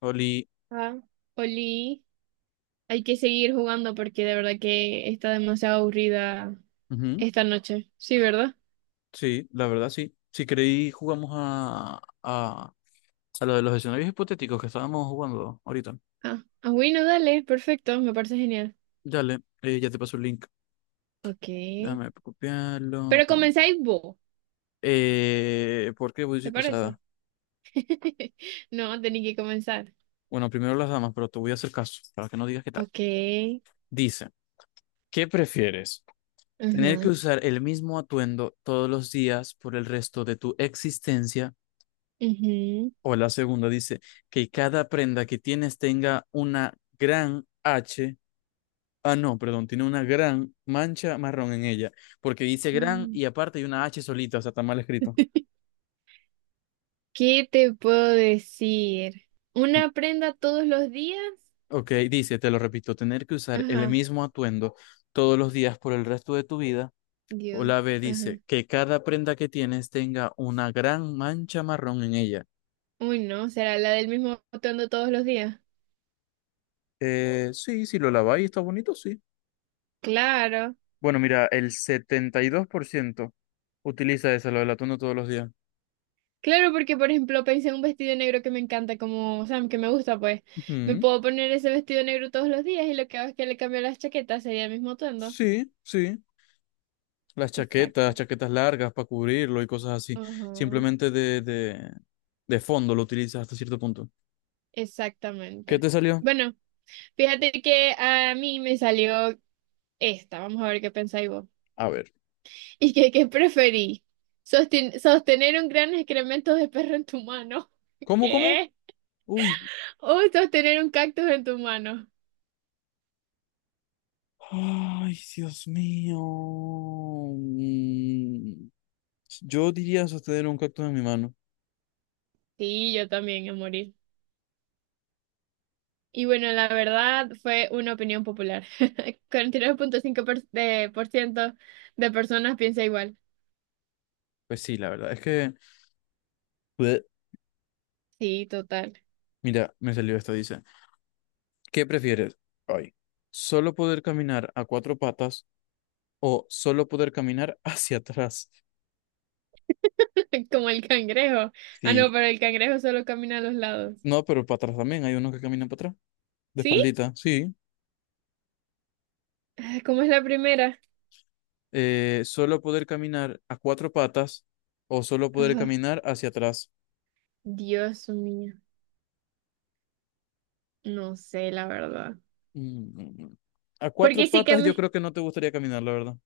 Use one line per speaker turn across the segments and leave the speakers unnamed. Oli,
Ah, Oli, hay que seguir jugando porque de verdad que está demasiado aburrida
ujú,
esta noche. Sí, ¿verdad?
sí, la verdad sí. Si creí, jugamos a lo de los escenarios hipotéticos que estábamos jugando ahorita.
Ah, bueno, dale, perfecto, me parece genial.
Dale, ya te paso el link.
Ok.
Déjame copiarlo.
Pero
Ah.
comenzáis vos,
¿Por qué voy a decir
¿te
pasada?
parece? No, tenéis que comenzar.
Bueno, primero las damas, pero te voy a hacer caso para que no digas qué tal.
Ok.
Dice, ¿qué prefieres? ¿Tener que
Ajá.
usar el mismo atuendo todos los días por el resto de tu existencia?
ujú.
O la segunda dice, que cada prenda que tienes tenga una gran H. Ah, no, perdón, tiene una gran mancha marrón en ella, porque dice gran
Mm.
y aparte hay una H solita, o sea, está mal escrito.
¿Qué te puedo decir? ¿Una prenda todos los días?
Ok, dice, te lo repito, tener que usar el
Ajá,
mismo atuendo todos los días por el resto de tu vida. O
Dios.
la B
Ajá.
dice, que cada prenda que tienes tenga una gran mancha marrón en ella.
Uy, no, ¿será la del mismo atuendo todos los días?
Sí, si lo laváis está bonito, sí.
Claro.
Bueno, mira, el 72% utiliza esa, lo del atuendo todos los días.
Claro, porque por ejemplo pensé en un vestido negro que me encanta, como, o sea, que me gusta, pues me
Ujú,
puedo poner ese vestido negro todos los días y lo que hago es que le cambio las chaquetas, sería el mismo atuendo.
sí, sí. Las chaquetas,
Exacto.
chaquetas largas para cubrirlo y cosas así.
Ajá,
Simplemente de fondo lo utilizas hasta cierto punto. ¿Qué
exactamente.
te salió?
Bueno, fíjate que a mí me salió esta, vamos a ver qué pensáis vos.
A ver.
¿Y que qué preferí? Sostener un gran excremento de perro en tu mano.
¿Cómo, cómo?
¿Qué?
Uy.
O sostener un cactus en tu mano.
Ay, Dios mío. Mm, Yo diría sostener un cactus en mi mano.
Sí, yo también, a morir. Y bueno, la verdad fue una opinión popular. 49.5% de por ciento de personas piensa igual.
Pues sí, la verdad es que... Bleh.
Sí, total.
Mira, me salió esto, dice. ¿Qué prefieres? Ay. ¿Solo poder caminar a cuatro patas o solo poder caminar hacia atrás?
Como el cangrejo. Ah,
Sí.
no, pero el cangrejo solo camina a los lados.
No, pero para atrás también. Hay unos que caminan para atrás. De
¿Sí?
espaldita, sí.
Ah, ¿cómo es la primera?
Solo poder caminar a cuatro patas o solo poder
Ah,
caminar hacia atrás.
Dios mío. No sé, la verdad.
Mm, A cuatro
Porque sí que
patas yo
me...
creo que no te gustaría caminar, la verdad.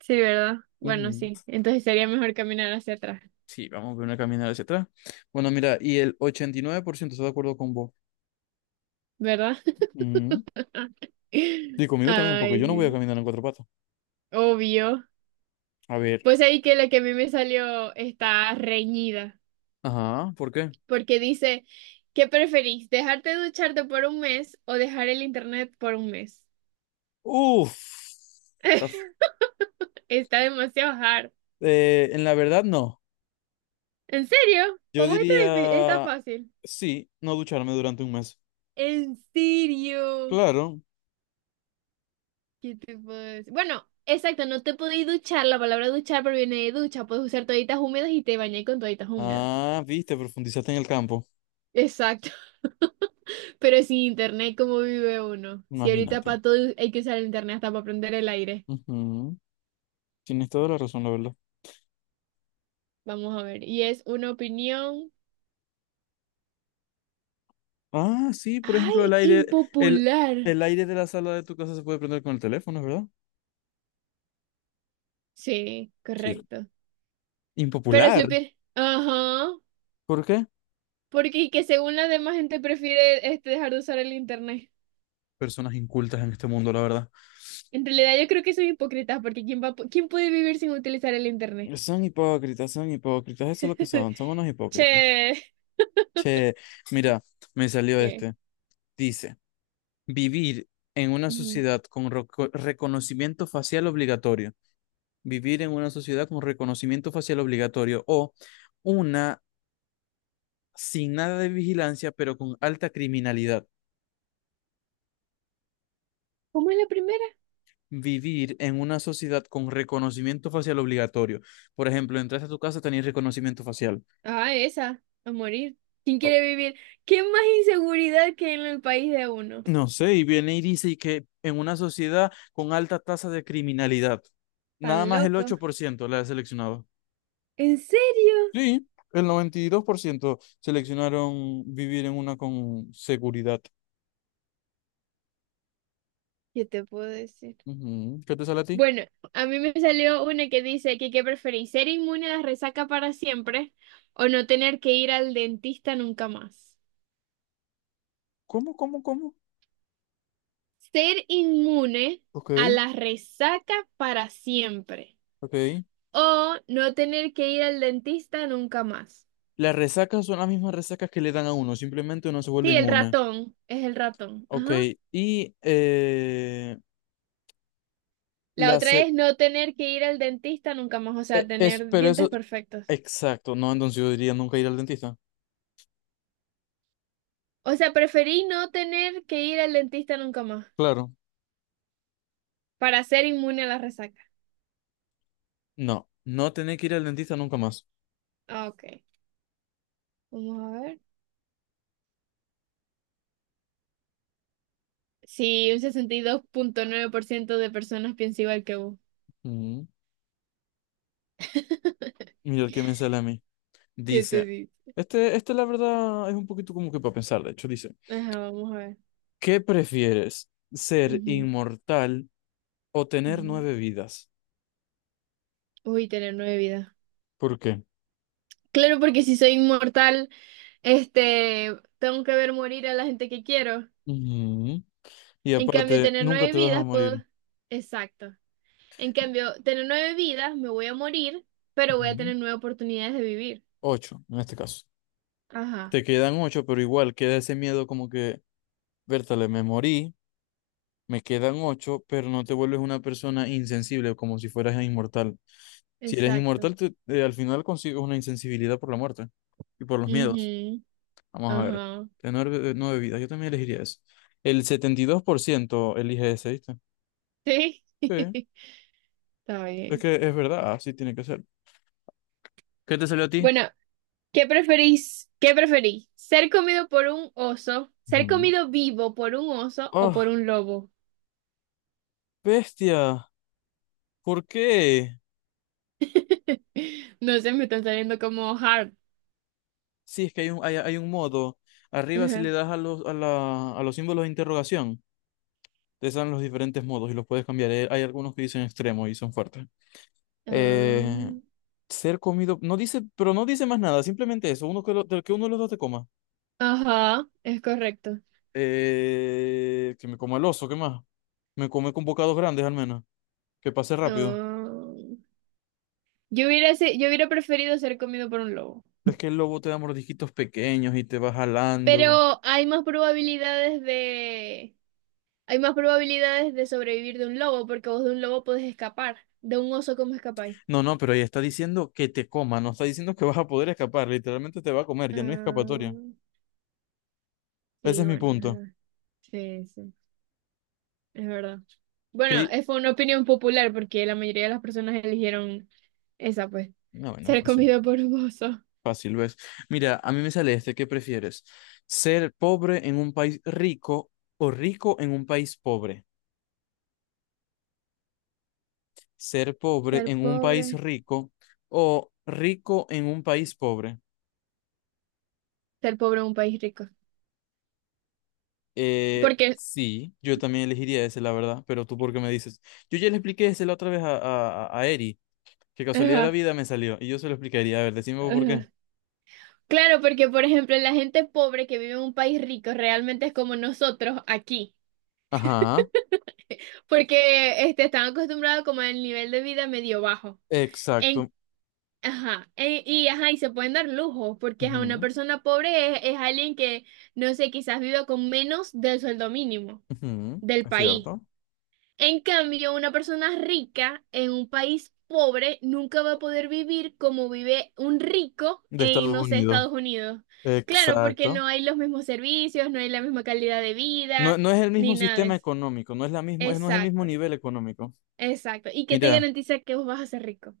Sí, ¿verdad? Bueno,
Ujú.
sí. Entonces sería mejor caminar hacia atrás,
Sí, vamos a ver una caminar hacia atrás. Bueno, mira, y el 89% está de acuerdo con vos.
¿verdad?
Ujú. Y conmigo también, porque yo
Ay,
no voy a
sí.
caminar en cuatro patas.
Obvio.
A ver.
Pues ahí que la que a mí me salió está reñida.
Ajá, ¿por qué?
Porque dice, ¿qué preferís? ¿Dejarte de ducharte por un mes o dejar el internet por un mes?
Uf. Está f-
Está demasiado hard.
en la verdad, no.
¿En serio?
Yo
¿Para vos está, está
diría,
fácil?
sí, no ducharme durante un mes.
¿En serio?
Claro,
¿Qué te puedo decir? Bueno, exacto, no te podéis duchar, la palabra duchar proviene de ducha, puedes usar toallitas húmedas y te bañáis con toallitas húmedas.
Ah, viste, profundizaste en el campo.
Exacto, pero sin internet, ¿cómo vive uno? Si ahorita
Imagínate.
para todo hay que usar el internet hasta para prender el aire.
Ujú. Tienes toda la razón, la verdad.
Vamos a ver, y es una opinión.
Ah, sí, por
Ay,
ejemplo, el aire, el,
impopular.
el aire de la sala de tu casa se puede prender con el teléfono, ¿verdad?
Sí,
Sí.
correcto. Pero
Impopular.
supir, ajá,
¿Por qué?
porque que según la demás gente prefiere este dejar de usar el internet.
Personas incultas en este mundo, la verdad.
En realidad yo creo que son hipócritas porque quién va, quién puede vivir sin utilizar el internet.
Son hipócritas, eso es lo que son, son unos hipócritas.
Che.
Che, mira, me salió
Che.
este. Dice, vivir en una
Ujú.
sociedad con reconocimiento facial obligatorio. Vivir en una sociedad con reconocimiento facial obligatorio o una sin nada de vigilancia pero con alta criminalidad.
¿Cómo es la primera?
Vivir en una sociedad con reconocimiento facial obligatorio. Por ejemplo, entras a tu casa, tenés reconocimiento facial.
Ah, esa, a morir. ¿Quién quiere vivir? ¿Qué más inseguridad que en el país de uno?
No sé, y viene y dice que en una sociedad con alta tasa de criminalidad, nada
Tan
más el
loco.
8% la he seleccionado.
¿En serio?
Sí, el 92% seleccionaron vivir en una con seguridad.
Yo te puedo decir.
Ujú. ¿Qué te sale a ti?
Bueno, a mí me salió una que dice que qué preferís, ser inmune a la resaca para siempre o no tener que ir al dentista nunca más.
¿Cómo, cómo, cómo?
Ser inmune
Ok,
a la resaca para siempre
ok.
o no tener que ir al dentista nunca más.
Las resacas son las mismas resacas que le dan a uno, simplemente uno se vuelve
Sí, el
inmune.
ratón, es el ratón.
Ok,
Ajá.
y
La
la
otra
se-
es no tener que ir al dentista nunca más, o sea,
es,
tener
pero eso,
dientes perfectos.
exacto, no, entonces yo diría nunca ir al dentista.
O sea, preferí no tener que ir al dentista nunca más
Claro.
para ser inmune a la resaca.
No, no tener que ir al dentista nunca más.
Ah, ok. Vamos a ver. Sí, un 62.9% de personas piensa igual que vos.
Mm, Mira el que me sale a mí.
¿Qué te
Dice,
dice?
este la verdad es un poquito como que para pensar, de hecho, dice,
Ajá, vamos a ver.
¿qué prefieres? ¿Ser
Ujú,
inmortal o tener
ujú.
nueve vidas?
Uy, tener nueve vidas.
¿Por qué?
Claro, porque si soy inmortal, este, tengo que ver morir a la gente que quiero.
Ujú. Y
En cambio,
aparte,
tener
nunca
nueve
te vas a
vidas, puedo...
morir.
Exacto. En cambio, tener nueve vidas, me voy a morir, pero voy a
Ujú.
tener nueve oportunidades de vivir.
Ocho, en este caso.
Ajá,
Te quedan ocho, pero igual queda ese miedo como que, vértale me morí, me quedan ocho, pero no te vuelves una persona insensible, como si fueras inmortal. Si eres
exacto.
inmortal, al final consigues una insensibilidad por la muerte y por los miedos.
Ujú,
Vamos a ver.
ajá.
Tener nueve vidas, yo también elegiría eso. El 72% elige ese, ¿viste?
Sí.
Sí,
Está
es
bien.
que es verdad, así tiene que ser. ¿Qué te salió a ti?
Bueno, ¿Qué preferís? ¿Ser comido por un oso? ¿Ser
Ujú.
comido vivo por un oso o
¡Oh,
por un lobo?
bestia! ¿Por qué?
No sé, me están saliendo como hard.
Sí, es que hay un modo. Arriba, si le
Ajá.
das a los símbolos de interrogación, te salen los diferentes modos y los puedes cambiar. Hay algunos que dicen extremo y son fuertes. Eh, ser comido. No dice, pero no dice más nada, simplemente eso. Uno que, del que uno de los dos te coma.
Ah, ajá, es correcto.
Que me coma el oso, ¿qué más? Me come con bocados grandes al menos. Que pase rápido.
Ah, yo hubiera preferido ser comido por un lobo.
Es que el lobo te da mordisquitos pequeños y te va jalando.
Pero hay más probabilidades de... Hay más probabilidades de sobrevivir de un lobo porque vos de un lobo podés escapar. De un oso, ¿cómo escapáis?
No, no, pero ahí está diciendo que te coma, no está diciendo que vas a poder escapar, literalmente te va a comer, ya no hay escapatoria.
Ah,
Ese
sí,
es mi
bueno, es
punto.
verdad. Sí, sí. Es verdad.
¿Qué
Bueno,
di-
fue una opinión popular porque la mayoría de las personas eligieron esa, pues.
No, bueno,
Ser
fácil,
comido por un oso.
fácil, ¿ves? Mira, a mí me sale este, ¿qué prefieres? ¿Ser pobre en un país rico o rico en un país pobre? ¿Ser pobre
Ser
en un país
pobre.
rico o rico en un país pobre?
Ser pobre en un país rico. Porque,
Sí, yo también elegiría ese, la verdad, pero tú por qué me dices. Yo ya le expliqué ese la otra vez a Eri. Qué casualidad de la
ajá,
vida me salió. Y yo se lo explicaría. A ver, decime vos por qué.
ajá. Claro, porque por ejemplo, la gente pobre que vive en un país rico realmente es como nosotros aquí.
Ajá,
Porque este, están acostumbrados como al nivel de vida medio bajo.
exacto.
En, ajá, y ajá, y se pueden dar lujos, porque a una
Ujú,
persona pobre es alguien que, no sé, quizás viva con menos del sueldo mínimo.
ujú,
Del
es
país.
cierto.
En cambio, una persona rica en un país pobre nunca va a poder vivir como vive un rico
De
en,
Estados
no sé,
Unidos.
Estados Unidos. Claro, porque
Exacto.
no hay los mismos servicios, no hay la misma calidad de vida,
No, no es el
ni
mismo
nada de
sistema
eso.
económico, no es la misma, no es el mismo
Exacto,
nivel económico.
exacto. ¿Y qué te
Mira,
garantiza que vos vas a ser rico?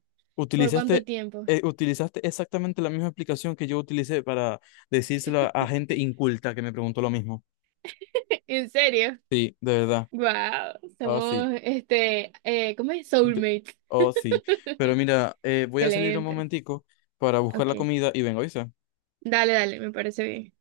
¿Por cuánto
utilizaste,
tiempo?
utilizaste exactamente la misma explicación que yo utilicé para decírselo a, gente inculta que me preguntó lo mismo.
¿En serio?
Sí, de verdad.
Wow,
Oh, sí.
somos, este, ¿cómo es?
Ent-
Soulmates.
Oh, sí. Pero mira, voy a salir un
Excelente.
momentico para buscar
Ok.
la comida y vengo, ¿oíste?
Dale, dale, me parece bien.